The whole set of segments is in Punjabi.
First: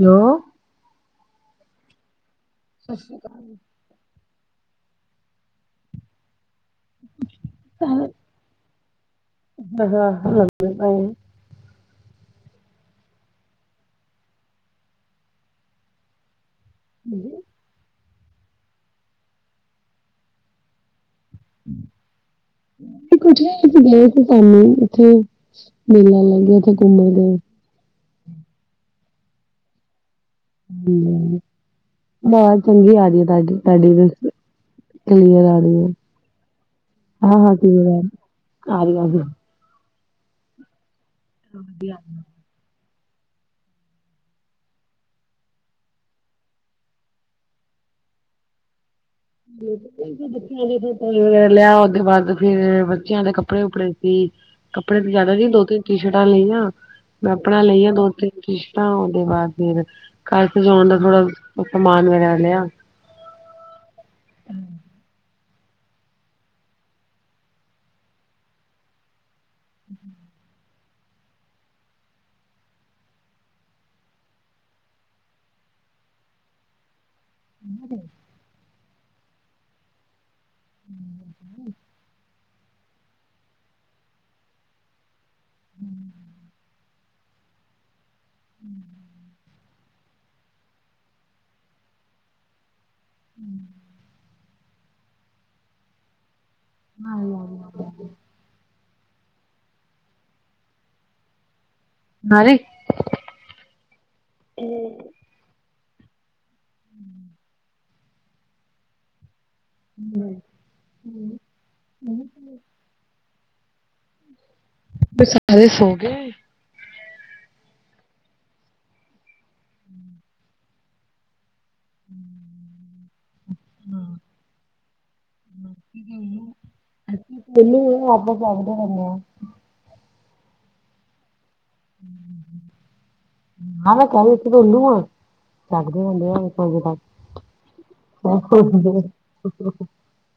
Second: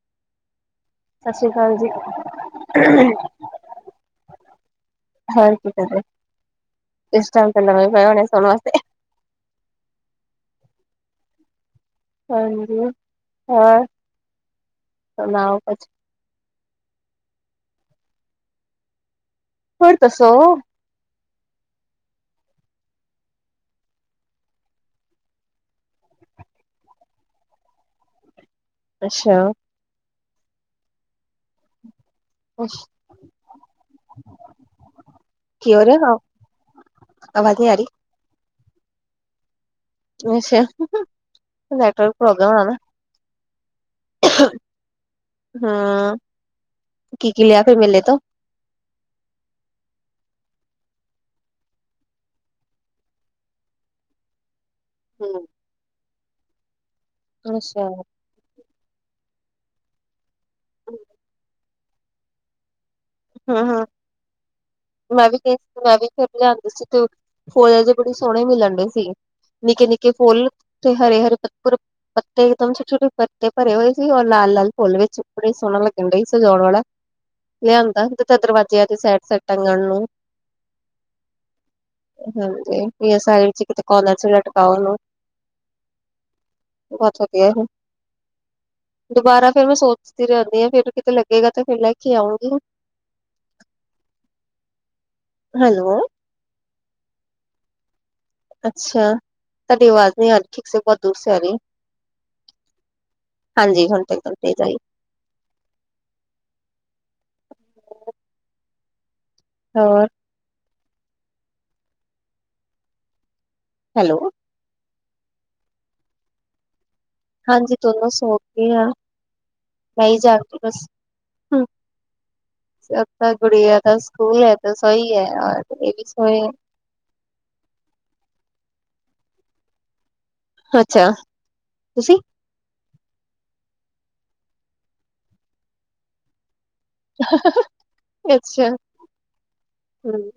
ਲੋ ਸਤਿ ਸ੍ਰੀ ਅਕਾਲ ਜੀ‌। ਸਤਿ ਸ਼੍ਰੀ ਹਰ ਕੀ ਕਰ ਰੇ, ਇਸ ਟੇਮ ਪੈ ਅਕਾਲ। ਹੋਣੇ ਸੋਣ ਵਾਸਤੇ। [inaudible] ਹਾਂਜੀ ਹਾਂ, ਸੁਣਾਓ ਕੁਛ? ਹਾਂਜੀ। [inaudible] ਹੋਰ ਦੱਸੋ। [inaudible] ਕੁਛ ਅਸੀਂ ਗਏ ਸੀ ਸਾਨੂੰ ਉੱਥੇ ਮੇਲਾ ਲੱਗਿਆ ਉੱਥੇ ਘੁੰਮਣ ਦੇ। ਅੱਛਾ! ਹੂੰ ਬ ਚੰਗੀ ਆ ਰਹੀ ਐ ਤੁਹਾਡੀ- ਤੁਹਾਡੀ ਕਲੀਅਰ ਆ ਕੀ ਰਹੀ ਹੋ ਆ ਰਿਹਾ ਹਾਂ-ਹਾਂ ਆਵਾਜ਼ ਨੀ ਕਲੀਅਰ ਆ ਹੀ, ਆ ਰੀ [unintelligible] ਅਛਾ ਨੈਟਵਰਕ ਪ੍ਰੋਬਮ ਆ ਨ। ਹਾਂ, ਕੀ-ਕੀ ਲਿਆ ਫਿਰ ਮੇਲੇ ਤੋਂ? [unintelligible] ਬੱਚਿਆਂ [unintelligible] ਲਿਆ, ਓਦੇ ਬਾਦ ਫੇਰ ਬੱਚਿਆਂ ਦੇ ਕੱਪੜੇ ਕੁਪੜੇ ਸੀ। ਕੱਪੜੇ ਤੇ ਜ਼ਿਆਦਾ ਨੀ ਦੋ ਤਿੰਨ ਟੀ ਸ਼ਰਟਾਂ ਲਈਆਂ, ਮੈਂ ਆਪਣਾ ਅੱਛਾ ਲਈ ਆ ਹੂੰ ਦੋ-ਤਿੰਨ ਕੀਤਾ ਓਦੇ ਬਾਦ ਫੇਰ ਘਰ ਸਜਾਉਣ ਦਾ ਥੋੜਾ ਸਮਾਨ ਵਗੈਰਾ ਲਿਆ। ਹਾਂ-ਹਾਂ। ਹੂੰ। ਮੈਂ ਵੀ ਗਈ ਸੀ ਮੈਂ ਵੀ ਫੇਰ ਲਿਆਂਦੀ ਸੀ ਤੇ ਫੁੱਲ [unintelligible] ਬੜੇ ਸੋਹਣੇ ਮਿਲਣ ਡੇ ਸੀ। ਨਿੱਕੇ-ਨਿੱਕੇ ਫੁੱਲ ਉਤੇ ਹਰੇ-ਹਰੇ ਪ ਪੱਤੇ ਇਕਦਮ ਛੋਟੇ-ਛੋਟੇ ਪੱਤੇ ਭਰੇ ਹੋਏ ਸੀ ਔਰ ਲਾਲ-ਲਾਲ ਫੁਲ ਵਿੱਚ ਬੜੇ ਸੋਹਣਾ ਲੱਗਣ ਡੇ ਸੀ ਸਜਾਉਣ ਵਾਲਾ। ਲਿਆਂਦਾ [unintelligible] ਦਰਵਾਜ਼ਿਆਂ ਦੇ ਸਾਈਡ-ਸਾਈਡ ਟੰਗਣ ਨੂੰ। [unintelligible] ਹਾਂਜੀ, ਸਾਈਡ ਚ ਕਿਤੇ ਕੋਰਨਰ ਚ ਲਟਕਾਉਣ ਉਹਨੂੰ। ਹੂੰ। [unintelligible] ਦੁਬਾਰਾ ਫੇਰ ਮੈਂ ਸੋਚਦੀ ਰਹਿੰਦੀ ਆਂ ਫੇਰ ਕਿਤੇ ਲੱਗੇਗਾ ਤੇ ਫੇਰ ਲੈ ਕੇ ਆਉਂਗੀ। ਹੂੰ। ਹੈਲੋ। [unintelligible] ਅੱਛਾ, ਤੁਹਾਡੀ ਆਵਾਜ਼ ਨਹੀਂ ਆ ਰੀ ਠੀਕ ਸੇ ਬੋਤ ਦੂਰ ਸੇ ਆ ਰੀ ਐ। [unintelligible] ਹਾਂਜੀ ਹੁਨ ਤੇ ਇਕਦਮ ਤੇਜ ਆਈ। ਹਮ। ਹੋਰ ਹੂੰ, ਹੂੰ। ਹੈਲੋ। [unintelligible] ਸਾਰੇ ਸੋ ਗੇ। ਹਾਂਜੀ ਕਿੰਨੇ [unintelligible] ਬਸ ਹੂੰ। ਹਮ। [inaudible] ਸ ਗੁੜੀਆ ਦਾ ਸਕੂਲ ਹੈ ਤਾਂ ਸਹੀ ਹੈ ਰ ਇਹ ਵੀ ਸਹੀ। ਮੈਨੂੰ ਆਪਸ [inaudible] ਅੱਛਾ ਤੁਸੀਂ। ਹਾਂ ਮੈਂ ਕੋਲ। ਅੱਛਾ [inaudible] [unintelligible] ਹੂੰ,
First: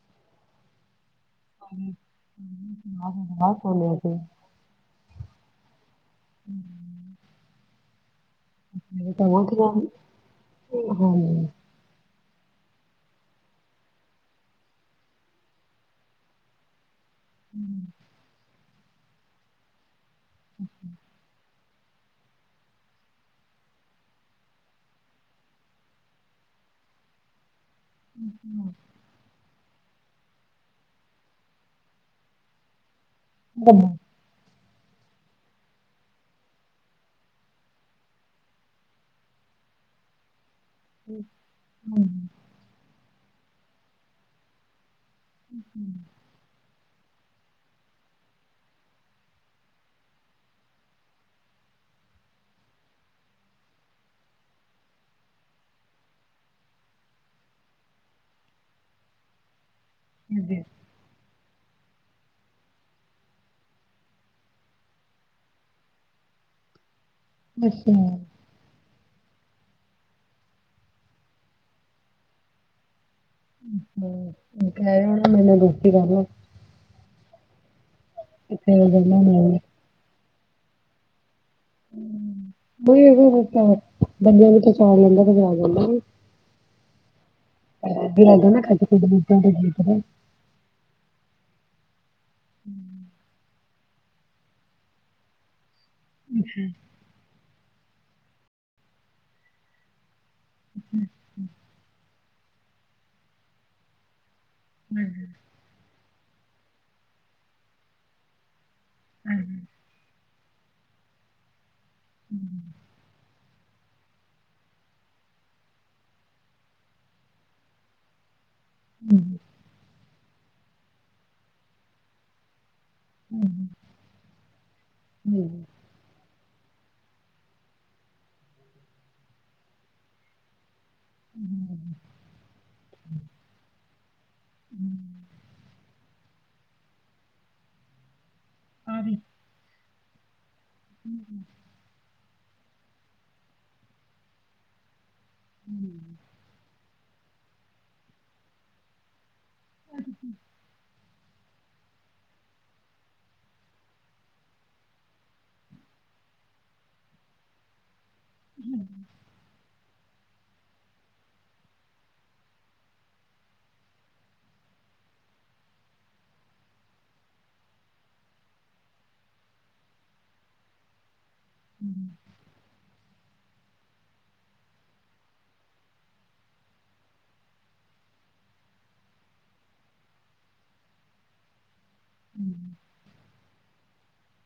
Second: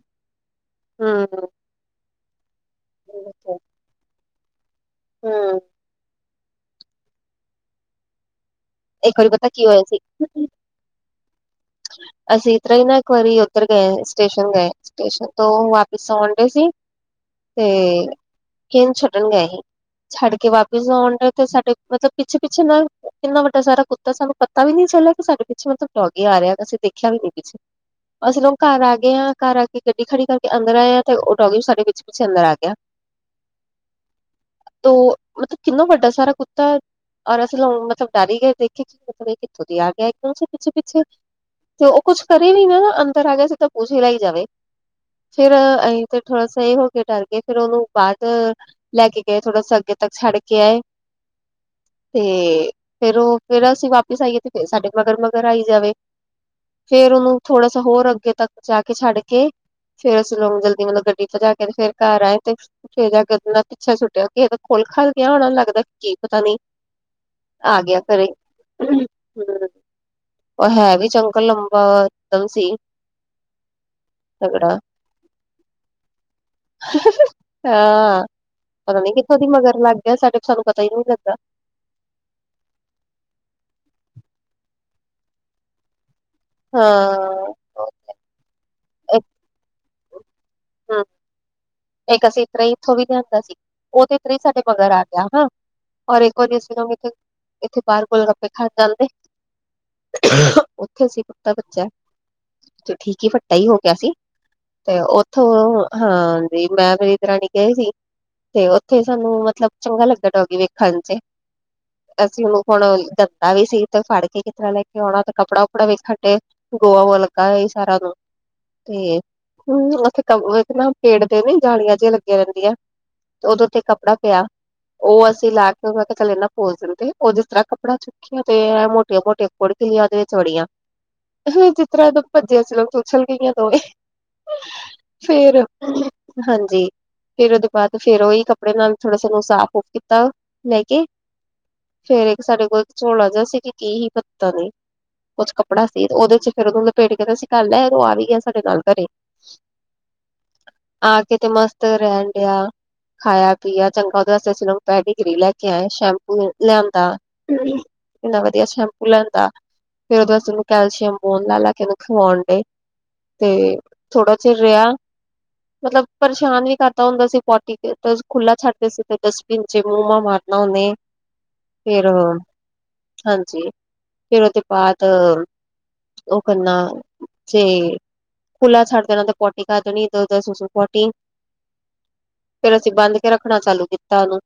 ਹੂੰ। [unintelligible] ਹੂੰ। ਹੂੰ, ਹੂੰ। ਇੱਕ ਵਾਰੀ ਤਾਂਵਾਂ ਪਤਾ ਕਿ ਕੀ ਹਾਂ ਹੋਇਆ ਸੀ [unintelligible] ਅਸੀਂ ਇਸ ਤਰਾਂ ਈ ਨਾ ਇੱਕ ਵਾਰੀ ਓਧਰ ਗਏ ਸਟੇਸ਼ਨ ਗਏ। ਸਟੇਸ਼ਨ ਤੋਂ ਵਾਪਿਸ ਆਉਣ ਡਏ ਸੀ ਤੇ ਕਿਹੇ ਨੂੰ ਛਡਣ ਗਏ ਹੀ ਛੱਡ ਕੇ ਵਾਪਿਸ ਆਉਣ ਡੇ ਤੇ ਸਾਡੇ ਮਤਲਬ ਪਿੱਛੇ-ਪਿੱਛੇ ਨਾ ਕਿੰਨਾ ਵੱਡਾ ਸਾਰਾ ਕੁੱਤਾ ਸਾਨੂੰ ਪਤਾ ਵੀ ਨੀ ਚੱਲਿਆ ਕਿ ਸਾਡੇ ਪਿੱਛੇ ਮਤਲਬ ਡੌਗੀ ਆ ਰਿਹਾ। ਅਸੀਂ ਦੇਖਿਆ ਵੀ ਨੀ ਕੁਛ ਅਸੀਂ ਲੋਕ ਘਾਰ ਆ ਤੇ ਐ ਘਰ ਆ ਕੇ ਗੱਡੀ ਖੜੀ ਕਰਕੇ ਅੰਦਰ ਆਏ ਆਂ ਤੇ ਓ ਡੋਗੀ ਸਾਡੇ ਪਿੱਛੇ-ਪਿੱਛੇ ਅੰਦਰ ਆ ਗਿਆ। ਧੰਨਵਾਦ। [inaudible] ਤੋਂ ਮਤਲਬ ਕਿੰਨਾ ਵੱਡਾ ਸਾਰਾ ਕੁੱਤਾ। ਔਰ ਅਸੀ ਲੋ ਮਤਲਬ ਡਰ ਈ ਗਏ ਦੇਖੇ ਕਿ ਮਤਲਬ ਕਿੱਥੋਂ ਦੀ ਆ ਗਿਆ ਇੱਕਦਮ ਸੇ ਪਿੱਛੇ -ਪਿੱਛੇ। ਤੇ ਉਹ ਕੁਛ ਕਰੇ ਵੀ ਨਾ ਅੰਦਰ ਆ ਗਿਆ ਸੀ, ਤਾਂ ਪੂੰਛ ਹਿਲਾਈ ਜਾਵੇ ਫੇਰ ਅਸੀਂ ਤੇ। ਥੋੜਾ ਸਹੀ ਹੋ ਕੇ ਡਰ ਕੇ ਫੇਰ ਉਹਨੂੰ ਬਾਅਦ। ਲੈ ਕੇ ਗਏ ਥੋੜਾ ਸਾ ਅੱਗੇ ਤੱਕ ਛੱਡ ਕੇ ਆਏ। ਤੇ ਫੇਰ ਉਹ ਫੇਰ ਅਸੀਂ ਵਾਪਿਸ ਆਈਏ ਤੇ ਫੇਰ ਸਾਡੇ ਮਗਰ ਮਗਰ ਆਈ ਜਾਵੇ। ਫੇਰ ਉਹਨੂੰ ਥੋੜਾ ਜਾਂ ਹੋਰ ਅੱਗੇ ਤੱਕ ਜਾ ਕੇ ਛੱਡ ਕੇ। ਫੇਰ ਅਸੀਂ ਲੋਕ ਜਲਦੀ ਮਤਲਬ ਗੱਡੀ ਭਜਾ ਕੇ ਤੇ ਫ਼ੇਰ ਘਰ ਆਏ ਤੇ। ਫੇਰ ਨਾਲ ਪਿੱਛੇ ਛੁਟਿਆ, ਕਿਸੇ ਦਾ ਖੋਲ ਖਲ ਗਿਆ ਹੋਣਾ ਲੱਗਦਾ ਕੀ ਪਤਾ ਨੀ। ਆ ਗਿਆ ਘਰੇ ਔਰ ਹੈ ਵੀ। ਚੰਗਾ ਲੰਬਾ [unintelligible] ਸੀ। ਤਗੜਾ ਕਹਿ ਰਿਹਾ ਹੋਣਾ ਮੈਨੂੰ ਰੋਟੀ ਹਾਂ ਇੱਥੇ ਪਤਾ ਨੀ ਜਾਣਾ ਕਿਥੋਂ ਦੀ ਮੈਂ ਮਗਰ ਲੱਗ। ਕ ਸਾਡੇ ਸਾਨੂੰ ਪਤਾ ਹੀ ਨਹੀਂ ਲੱਗਾ। [unintelligible] [inaudible] ਹਾਂ। [unintelligible] [inaudible] ਹਾਂ। ਇੱਕ ਅਸੀਂ ਇਤਰੇਈ ਇੱਥੋਂ ਵੀ ਲਿਆਂਦਾ ਸੀ ਉਹ ਤੇ ਇਤਰੇਈ ਸਾਡੇ ਮਗਰ ਆ ਗਿਆ ਹਾਂ। ਔਰ ਇੱਕ ਵਾਰੀ ਅਸੀ ਇੱਥੇ ਬਾਰ ਬੋਲ ਗੱਪੇ ਖਾ ਜਾਂਦੇ। ਉਥੇ ਅਸੀ ਪੁਤਾ ਬੱਚਾ ਠੀਕ ਹੀ ਫੱਟਾ ਹੀ ਹੋ ਗਿਆ ਸੀ। ਤੇ ਉੱਥੋਂ ਹਾਂਜੀ ਮੈਂ ਮੇਰੀ ਦਰਣੀ ਗਏ ਸੀ ਤੇ ਉੱਥੇ ਸਾਨੂੰ ਮਤਲਬ ਚੰਗਾ ਲੱਗਾ ਡੋਗੀ ਵੇਖਣ ਚ ਅਸੀਂ ਉਨੂੰ ਹੁਣ ਦਾ ਵੀ ਸੀ ਤੇ ਫੜ ਕੇ ਕਿਸ ਤਰ੍ਹਾਂ ਲੈ ਕੇ ਆਉਣਾ ਤੇ ਕੱਪੜਾ- ਕੁੱਪੜਾ ਵੀ ਗੋਆ ਵ ਲੱਗਾ ਸੀ ਸਾਰਾ ਉਨੂੰ। ਤੇ ਹਮ ਉੱਥੇ ਕ ਨਾ ਪੇੜ ਦੇ ਨੀ ਜਾਲੀਆਂ ਜਿਆਂ ਲੱਗੀਆ ਰਹਿੰਦੀਆਂ। ਤੇ ਉਦੋਂ ਉੱਥ ਕੱਪੜਾ ਪਿਆ ਉਹ ਅਸੀਂ ਲਾ ਕੇ ਉਹ ਚੱਲ ਇਨ ਉਸ ਦਿਨ ਤੇ ਉਹ ਜਿਸ ਤਰ੍ਹਾਂ ਕੱਪੜਾ ਚੁੱਕਿਆ ਤੇ ਇਹ ਮੋਟੀਆਂ-ਮੋਟੀਆਂ ਕੁੜਕਿਲੀਆਂ ਉਹਦੇ ਵਿੱਚ ਵੜੀਆਂ। ਹ ਜਿਸ ਤਰ੍ਹਾਂ ਤ ਭੱਜਿਆ ਸੀ [unintelligible] ਫੇਰ ਹਾਂਜੀ ਫੇਰ ਉਹਦੇ ਬਾਅਦ ਫੇਰ ਉਹੀ ਕਪ ਕੱਪੜੇ ਨਾਲ ਥੋੜਾ ਸਾਨੂੰ ਸਾਫ ਸੂਫ ਕੀਤਾ ਲੈ ਕੇ। ਫੇਰ ਇੱਕ ਸਾਡੇ ਕੋਲ ਝੋਲਾ ਜਿਹਾ ਸੀ ਕੀ ਹੀ ਪੱਤਾ ਨੀ। ਕੁਝ ਕੱਪੜਾ ਸੀ ਤੇ ਉਹਦੇ ਚ ਫਿਰੇ ਉਦੋਂ ਲਪੇਟ ਕੇ ਤੇ ਅਸੀਂ ਘਰ ਲੈ ਓ ਘਰ ਆ ਵੀ ਗਿਆ ਸਾਡੇ ਨਾਲ ਘਰੇ। [inaudible] ਆ ਕੇ ਤੇ ਮਸਤ ਰਹਣ ਡਆ। ਖਾਇਆ ਪੀਆ ਚੰਗਾ ਉਹਦੇ ਵਾਸਤੇ ਇਸ ਪੈਡੀਗਰੀ ਲੈ ਕੇ ਆਏ, ਸ਼ੈਂਪੂ ਲਿਆਂਦਾ। ਇਨ੍ਹਾਂ ਵਧੀਆ ਸ਼ੈਮ ਉ ਲੇਣ ਦਾ ਫੇਰ ਉਹਦੋਂ ਵਸ ਉਹਨੂੰ ਕੈਲਸ਼ੀਅਮ ਬੋਨ ਲੇਲੇਕੇ ਉਹਨੂੰ ਖਵਾਉਣ ਡੇ। ਤੇ ਥੋੜਾ ਚਿਰ ਰਿਹਾ। ਮਤਲਬ ਪਰੇਸ਼ਾਨ ਵੀ ਕਰਦਾ ਹੁੰਦਾ ਸੀ ਪੋਟੀ ਖੁੱਲਾ ਛੱਡਦੇ ਸੀ ਤੇ ਡਸਟਬਿਨ ਚ ਮੂੰਹਾਂ ਮਾਰਨਾ ਉਹਨੇ ਪੇਸ਼। ਹ। ਫਿਰ ਹਾਂਜੀ ਫਿਰ ਉਹਦੇ ਬਾਦ ਉਹ ਕਰਨਾ ਜੇ ਖੁੱਲਾ ਛੱਡ ਦੇਣਾ ਤੇ ਪੋਟੀ ਖਾ ਦੇਣੀ। ਸੂਸੂ ਪੋਟੀ, ਫੇਰ ਅਸੀਂ ਬੰਦ ਕੇ ਰੱਖਣਾ ਚਾਲੂ ਕੀਤਾ ਉਨੂੰ,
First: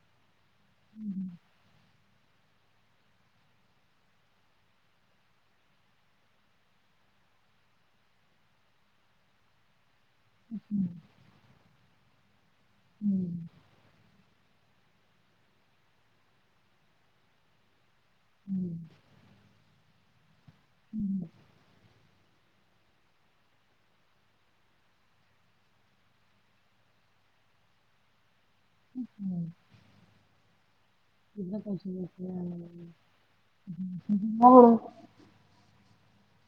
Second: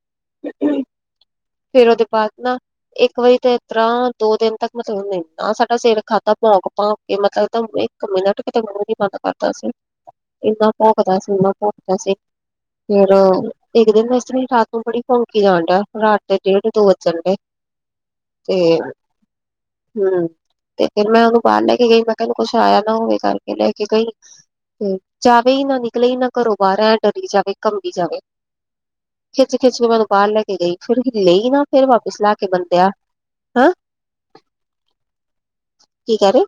ਫੇਰ ਉਹਦੇ ਬਾਦ ਨਾ ਇੱਕ ਵਜੇ ਤੇ ਇਸ ਤਰ੍ਹਾਂ ਦੋ ਦਿਨ ਤੱਕ ਮਤਲਬ ਮੈਂਦਾ ਸਾਡਾ ਸਿਰ ਖਾਧਾ ਭੋਕ-ਭੋਕ ਕਿ ਮਤਲਬ ਤਾਂ ਇੱਕ ਮਿੰਟ ਕਿਤੇ ਮੂੰਹ ਨੀ ਬੰਦ ਕਰਦਾ ਸੀ। ਇੰਨਾ ਭੋਕਦਾ ਸੀ, ਇੰਨਾ ਭੋਕਦਾ ਸੀ। ਫੇਰ ਇੱਕ ਦਿਨ ਇਸ ਤਰ੍ਹਾਂ ਹੀ ਰਾਤ ਨੂੰ ਬੜੀ ਭੌਂਕੀ ਜਾਣ ਡਿਆ ਰਾਤ ਦੇ ਡੇਢ ਦੋ ਵੱਜਣ ਡੇ। ਹ। ਤੇ, ਹੂੰ। ਤੇ ਫੇਰ ਮੈਂ ਉਹਨੂੰ ਬਾਹਰ ਲੈ ਕੇ ਗਈ ਮੈਂ ਕਿਆ ਕੁਛ ਆਇਆ ਨਾ ਹੋਵੇ ਕਰਕੇ ਲੈ ਕੇ ਗਈ। ਤੇ ਜਾਵੇ ਹੀ ਨਾ ਨਿਕਲੇ ਹੀ ਨਾ ਘਰੋਂ ਬਾਹਰ ਐ ਡਰਲੀ ਜਾਵੇ ਕੰਬੀ ਜਾਵੇ। [inaudible] ਖਿੱਚ-ਖਿੱਚ ਕੇ ਮੈਨੂੰ ਬਾਹਰ ਲੈ ਕੇ ਗਈ, ਫਿਰ ਹੀਲੇ ਹੀ ਨਾ ਫੇਰ ਵਾਪਿਸ ਲਾ ਕੇ ਬੰਦਿਆ। ਹਾਂ ਹੋ ਕੀ ਕਹਿ ਰਹੇ?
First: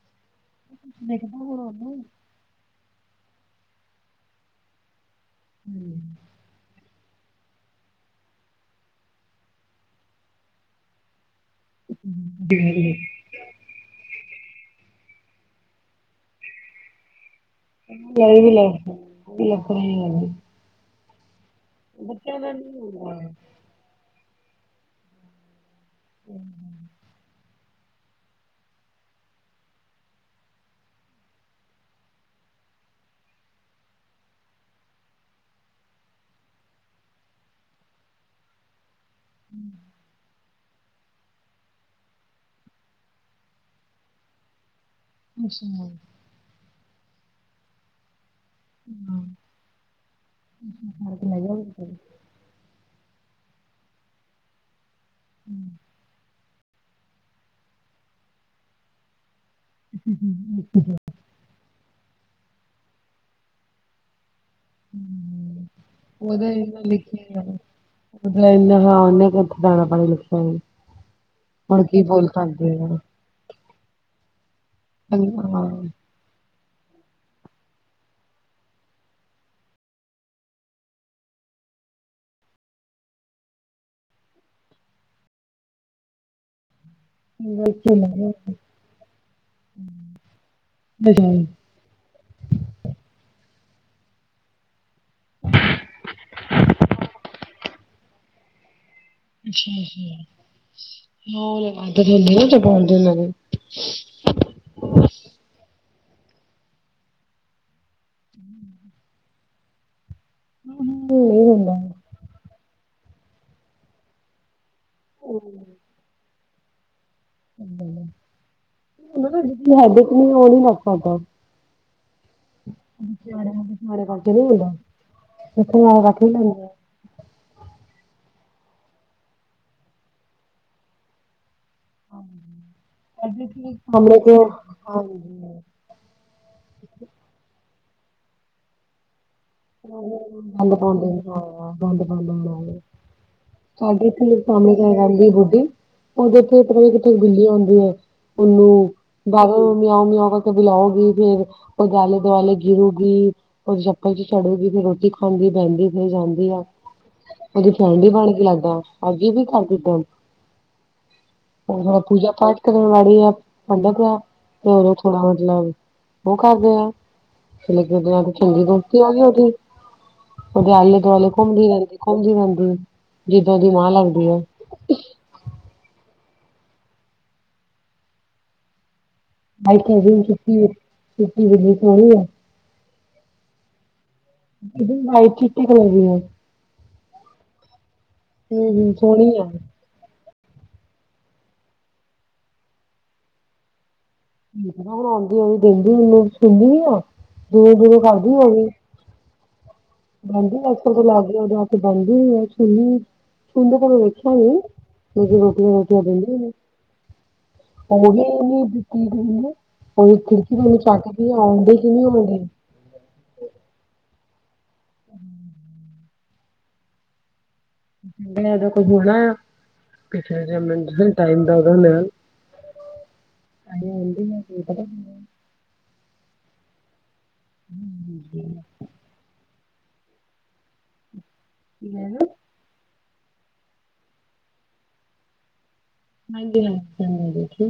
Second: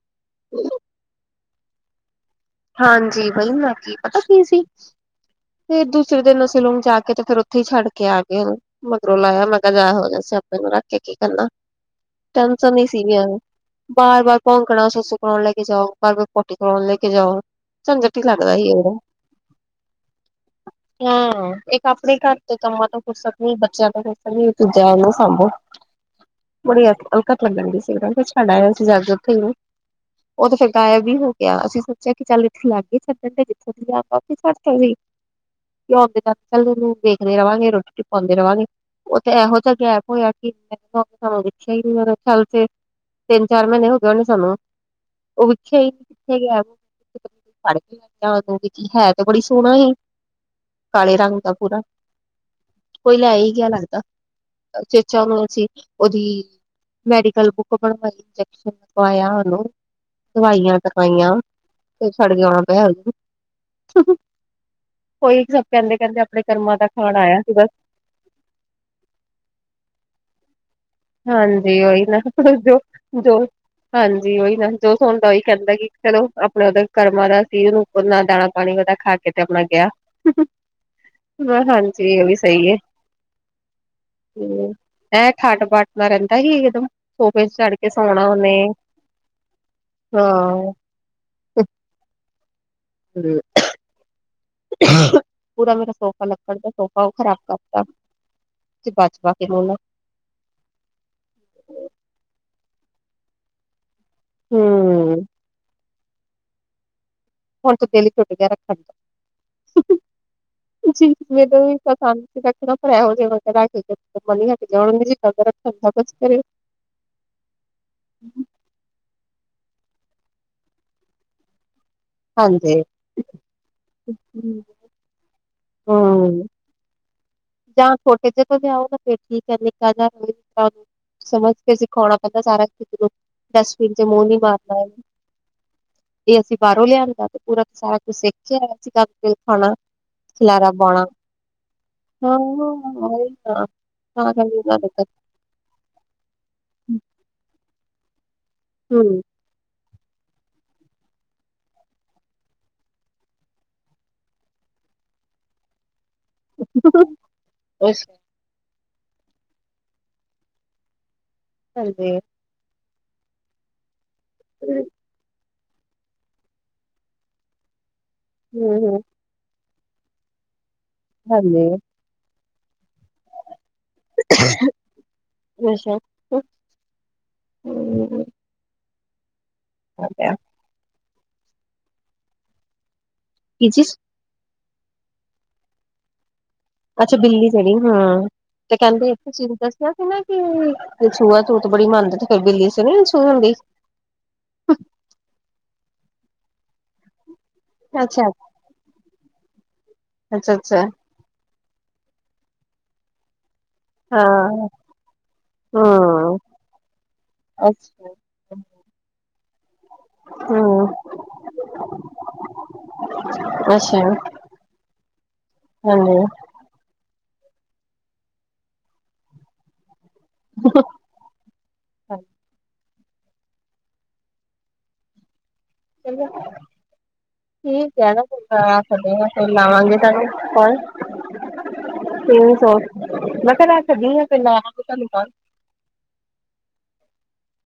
ਦੇਖਦਾ ਹੋਰ ਉਨੂੰ। ਹਾਂਜੀ, ਬਹੀ ਬਾਕੀ ਪਤਾ ਕੀ ਸੀ ਤੇ ਉਹਨੂੰ ਦੂਸਰੇ ਦਿਨ ਸੈਲੂਨ ਜਾ ਕੇ ਤੇ ਫੇਰ ਉ ਥੇ ਛੱਡ ਕੇ ਆ ਗਏ ਮਗਰੋਂ ਲਾਇਆ ਮੈਂ ਕਿਹਾ ਐਹੋ ਜੇ ਸੇਆਪੇ ਨੂੰ ਰੱਖ ਕੇ ਕੀ ਕਰਨਾ। ਟੇਸ਼ਨ ਹੀ ਸੀ ਐਵੇਂ। ਬਾਰ-ਬਾਰ ਭੌਕਣਾ ਸੱਸੂ ਕਰਾਉਣ ਲੈ ਕੇ ਜਾਓ, ਬਾਰ-ਬਾਰ ਪੋਟੀ ਕਰਾਉਣ ਲੈ ਕੇ ਜਾਓ। ਝੰਜਟ ਹੀ ਲੱਗਦਾ ਸੀ ਉਦੋਂ [unintelligible] ਹਾਂ ਇੱਕ ਆਪਣੇ ਘਰ ਬੱਚਿਆਂ ਦਾ ਤੇ ਨਹੀਂ ਕੰਮਾਂ ਤੋਂ ਹੁੰਦਾ। ਫੁਰਸਤ ਨੀ ਬੱਚਿਆ ਤੋ ਦੁਜਾ ਓਨੁ ਸਾਂਭੋ ਬੜੀ ਅਲਕੱਤ ਲੱਗਣ ਡੀ ਸੀ। ਸਾਡਾ ਅਸੀਂ ਜਾ ਕੇ ਉੱਥੇ ਹੀ ਨੇ ਉਹ ਤੇ ਫੇਰ ਗਾਇਬ ਹੀ ਹੋ ਗਿਆ ਅਸੀਂ ਸੋਚਿਆ ਕਿ ਚੱਲ [inaudible] ਆਉਂਦੇ ਚੱਲ ਉਹਨੂੰ ਵੇਖਦੇ ਰਵਾਂਗੇ ਰੋਟੀ-ਰੋਟੀ ਖਵਾਉਂਦੇ ਰਵਾਂਗੇ ਉਹ ਤੇ ਇਹੋ ਜਿਹਾ ਗੈਪ ਹੋਇਆ ਸਾਨੂੰ ਦੇਖਿਆ ਹੀ ਨੀ ਮੇਰੇ ਖਿਆਲ ਤੇ ਤਿੰਨ ਚਾਰ ਮਹੀਨੇ ਹੋ ਗਏ ਹੋਣੇ ਸਾਨੂੰ ਉਹ ਅੱਛਾ ਵਿਖਿਆ ਹੀ ਨਹੀਂ ਕਿੱਥੇ ਗੈਪ ਫੇਰ ਮੈ ਓਨੂੰ ਫੜ ਕੇ ਅੰਦਰ ਰੱਖ ਲੈਂਦੀ। [unintelligible] ਹੈ ਤੇ ਬੜੀ ਸੋਹਣਾ ਸੀ ਕਾਲੇ ਫ਼ਰਕ ਰੰਗ ਹੈਗਾ ਦਾ ਪੂਰਾ। ਕੋਈ ਲੈ ਹੀ ਗਿਆ ਲੱਗਦਾ ਚੇਚਾ ਹ ਅਸੀ ਉਹਦੀ ਮੈਡੀਕਲ ਬੁੱਕ ਬਣਵਾਈ ਇੰਜੈਕਸ਼ਨ ਲਗਵਾਇਆ ਉਨੂੰ ਦਵਾਈਆਂ ਟਕਾਈਆਂ। ਤੇ ਛੜ ਗਆਉਣਾ ਪੈ ਹੇਲਥ [unintelligible] ਕੋਈ ਸਭ ਕੈਂਦੇ, ਕੈਂਦੇ ਆਪਣੇ ਕਰਮਾਂ ਦਾ ਖਾਣ ਆਇਆ ਸੀ ਬਸ। ਉਦਿਹਾਂ ਉਹਨੇ ਉੱਥੇ ਦਾਣਾ ਪਾਣੀ ਲਿੱਖਿਆ। ਹਾਂਜੀ ਉਹੀ ਨਾ ਜੋ। ਹਾਂ ਜੋ ਹਾਂਜੀ ਉਹੀ ਨਾ ਜੋ ਸੋਣਦਾ ਉਹੀ ਅੱਛਾ-ਅੱਛਾ। ਹਾਂ ਕੈਂਦਾ ਕਿ ਚਲੋ। ਆਪਣੇ ਉਹਦੇ ਕਰਮਾਂ ਦਾ ਸੀ, ਉੱਪਰ ਨਾਲ ਦਾਣਾ ਪਾਣੀ ਉਹਦਾ ਖਾ ਕੇ ਤੇ ਆਪਣਾ ਗਿਆ। ਮੇ ਹਾਂਜੀ ਉਹ ਵੀ ਸਹੀ ਹੈ, ਹਮ ਇਹ ਖੱਟ, ਪੱਟ ਨਾ ਰੈਂਦਾ ਇਹ ਤੇ ਸੋਫੇ ਤੇ ਚੜ ਕੇ ਸੋਣਾ ਉਨੇ ਹਾਂ। ਹ ਜੀ ਪੂਰਾ ਮੇਰਾ ਸੋਫਾ ਲਕੜ ਦਾ ਸੋਫਾ ਉਹ ਖਰਾਬ ਕਰਤਾ ਤੇ ਬਚਪ ਕੇ ਲਣਾ [unintelligible] ਠੀ ਹ ਉਹ ਆਦ ਹਦੀ ਨਾ ਤੇ ਪਾਂਦੇ ਨੇ ਹਮ ਹੁਣ ਦਿਲ ਟੁੱਟ ਗਿਆ ਰੱਖਣ ਦਾ। ਜੀ ਨਹੀਂ ਮੇ ਤਾਂ ਹੁੰਦਾ। ਪਸੰਦ ਸੀ ਰੱਖ ਲਾ। [unintelligible] ਫੇਰ ਇਹ ਹੋਜੇ ਵਰਕਰ ਰੱਖ [unintelligible] ਹਮ ਹੈਡਿਕ ਨੁ ਉਹ ਨੀ ਲਗ ਸਕਦਾ। ਹਾਂਜੀ ਸਕੇ ਨਹੀਂ ਲਥੇ ਕਠਾ ਰਾਖ ਵੀ ਲੈਂਦੇ ਆ। ਹੂੰ ਜਾਂ ਛੋਟੇ ਜ ਕੋਲ ਆਉ ਨਾ ਫਿਰ ਠੀਕ ਹੈ ਨਿੱਕਾ ਜਿ ਸਮਝ ਕੇ ਅਸੀਂ ਥੋੜਾ ਬੋਤਾ ਸਾਰਾ ਡਸਟਬੀਨ ਚ ਸਾਹਮਣੇ ਮੂੰਹ ਤੇ ਨੀ ਮਾਰ ਪਾਏਗੀ ਹੈ। ਹਾਂਜੀ। ਜੇ ਅਸੀਂਬਾਹਰੋਂ ਲਿਆਂਦਾ ਤੇ ਪੂਰਾ ਸਾਰਾ ਕੁਛ ਸਿੱਖ ਕੇਆ ਇਆ ਸੀਂ ਗੱੰਦ ਖਾਣਾ ਖਿਲਾਰਾ ਗੰਦ ਪਾਉਂਦੇ ਪਾਉਣਾ। ਨੇ ਹਾਂ ਗੰਦ, ਗੰਦ ਹਾਂ ਬਣਾ ਉਹੀ ਨਾ ਸਾਡੇ ਤਾਂ ਇਥੇ ਕਰਕੇ ਕੋ ਣੇ ਉਹਨਾਂ ਦਿੱਕਤ ਤੇਰੈਂਦੀ ਬੁੱਢੀ। ਉਹਦੇ ਤੇ ਤ ਕਿਤੇੇ ਬਿੱਲੀਆਂ ਆਂਦੀਆਂ ਉਹਨੂੰ ਹਮ ਬਾਹਰੋਂ ਮਿਆਉ ਮਿਆ ਕਰਕੇ ਬੁਲਾਉਗੀ ਫੇਰ ਉਹ ਦ ਆਲੇ ਦੁਆਲੇ ਗਿਰੂਗੀ ਉਹ ਚੱਪਲ ਚ ਚੜੂਗੀ ਫਿਰ ਰੋਟੀ ਖਾਂਦੀ ਬੈਂਦੀ ਫਿਰ ਜਾਂਦੀ ਆ ਉਹਦੀ ਫੈਣ ਵੀ ਅੱਛਾ ਬਣ ਕੇ ਲੱਗਦਾ। ਅਜੇ ਵੀ ਕਰਦੀਦਾ ਹਾਂਜੀ ਪੂਜਾ ਪਾਠ ਣਵਾੜੀ ਆ ਪੰਧਕ ਆ ਤੇ ਉਦੋਂ ਥੋੜਾ ਮਤਲਬ ਉਹ ਕਰਦੇ ਆ ਲ ਉਹਦੇ ਨਾਲ ਚੰਗੀ ਹਮ ਦੋਸਤੀ ਹਮ ਆ ਗਈ ਉਹਦੀ ਉਹਦੇ ਆ ਉਦੋਂ ਵਾਲੇ ਹਾਂਜੀ ਘੁੰਮਦੀ ਰਹਿੰਦੀ ਘੁੰਮਦੀ ਰਹਿੰਦੀ ਜਿੱਦਾ ਉਦੀ ਮਾਂ ਲੱਗਦੀ ਹੈ ਅੱਛਾ ਆਈ ਚੁੀ ਚੁੀ ਬਲੀ ਆ ਕਿ ਚੀਜ ਜ ਮਾਈ ਚੀ ਕਰ ਵੀ ਹੈ [unintelligible] ਅੱਛਾ ਬਿੱਲੀ ਜਹਣੀ ਹਾਂ ਤੇ ਹੂੰ ਕਹਿੰਦੇ ਇਥੇ ਸੋਹਣੀ ਆ ਚੀਜ਼ ਦਾ ਸੀ ਨਾ ਕਿ ਛੂਆ ਛੂਤ ਬੜੀ ਮੰਨਦੀ ਤੇ ਫਿਰ ਬਿੱਲੀ ਸੀ ਨੀਛੂਹ ਦੀ ਬਣਾਂਦੀ ਹੋ ਦਿੰਦੀ ਮੈਨੂੰ ਸੁਦੀ ਆ ਦੂਰੋਂ ਦੂਰੋਂ ਅੱਛਾ ਕਰਦੀ ਉਹ ਵੀ ਅੱਛਾ ਬੈਂਦੀ ਅਜ ਅੱਛਾ ਕਲ ਲਾਗੇ ਕੇ ਬੈਂਦੀ ਸੁਨੀ ਸੁੰਦਰ ਕੋ ਵਖਿਆ ਹਾਂ ਨਹੀਂ ਰੋਟੀਆਂ ਰੋਟੀਆਂ ਹਮ ਦਦੀ ਅੱਛਾ ਉਹ ਵੀ [unintelligible] ਦਿੱਤੀ ਗ ਉਹ ਖਿੜਕੀ ਦੇਨੂੰ ਹਮ ਚੱਕਦੀ ਆਂਦੇ ਹੀ ਨਹੀਂ ਆਂਦੇ। ਅੱਛਾ ਹਮ ਹਾਂਜੀ ਦੋਂ ਕੋਈ ਹੋਣਾ ਆ ਕਿਸੇ ਜ ਮ [unintelligible] ਟਾਈਮ ਦਾ ਉਦਾ ਚਲੋ ਠੀਕ ਹੈ ਨਾ ਪਰਿਵਾਰ ਸਮੇਤ ਲਿਆਵਾਂ ਗੇ ਤੈਨੂੰ ਕਲ। ਮੈਂ ਨਾ ਤ ਸੌ ਮੈਂ ਕਿਹਾ ਲੈ ਸਕਦੀ। ਹਾਂਜੀ ਹਾਂਜੀ ਚੰਗਾ ਜੀ।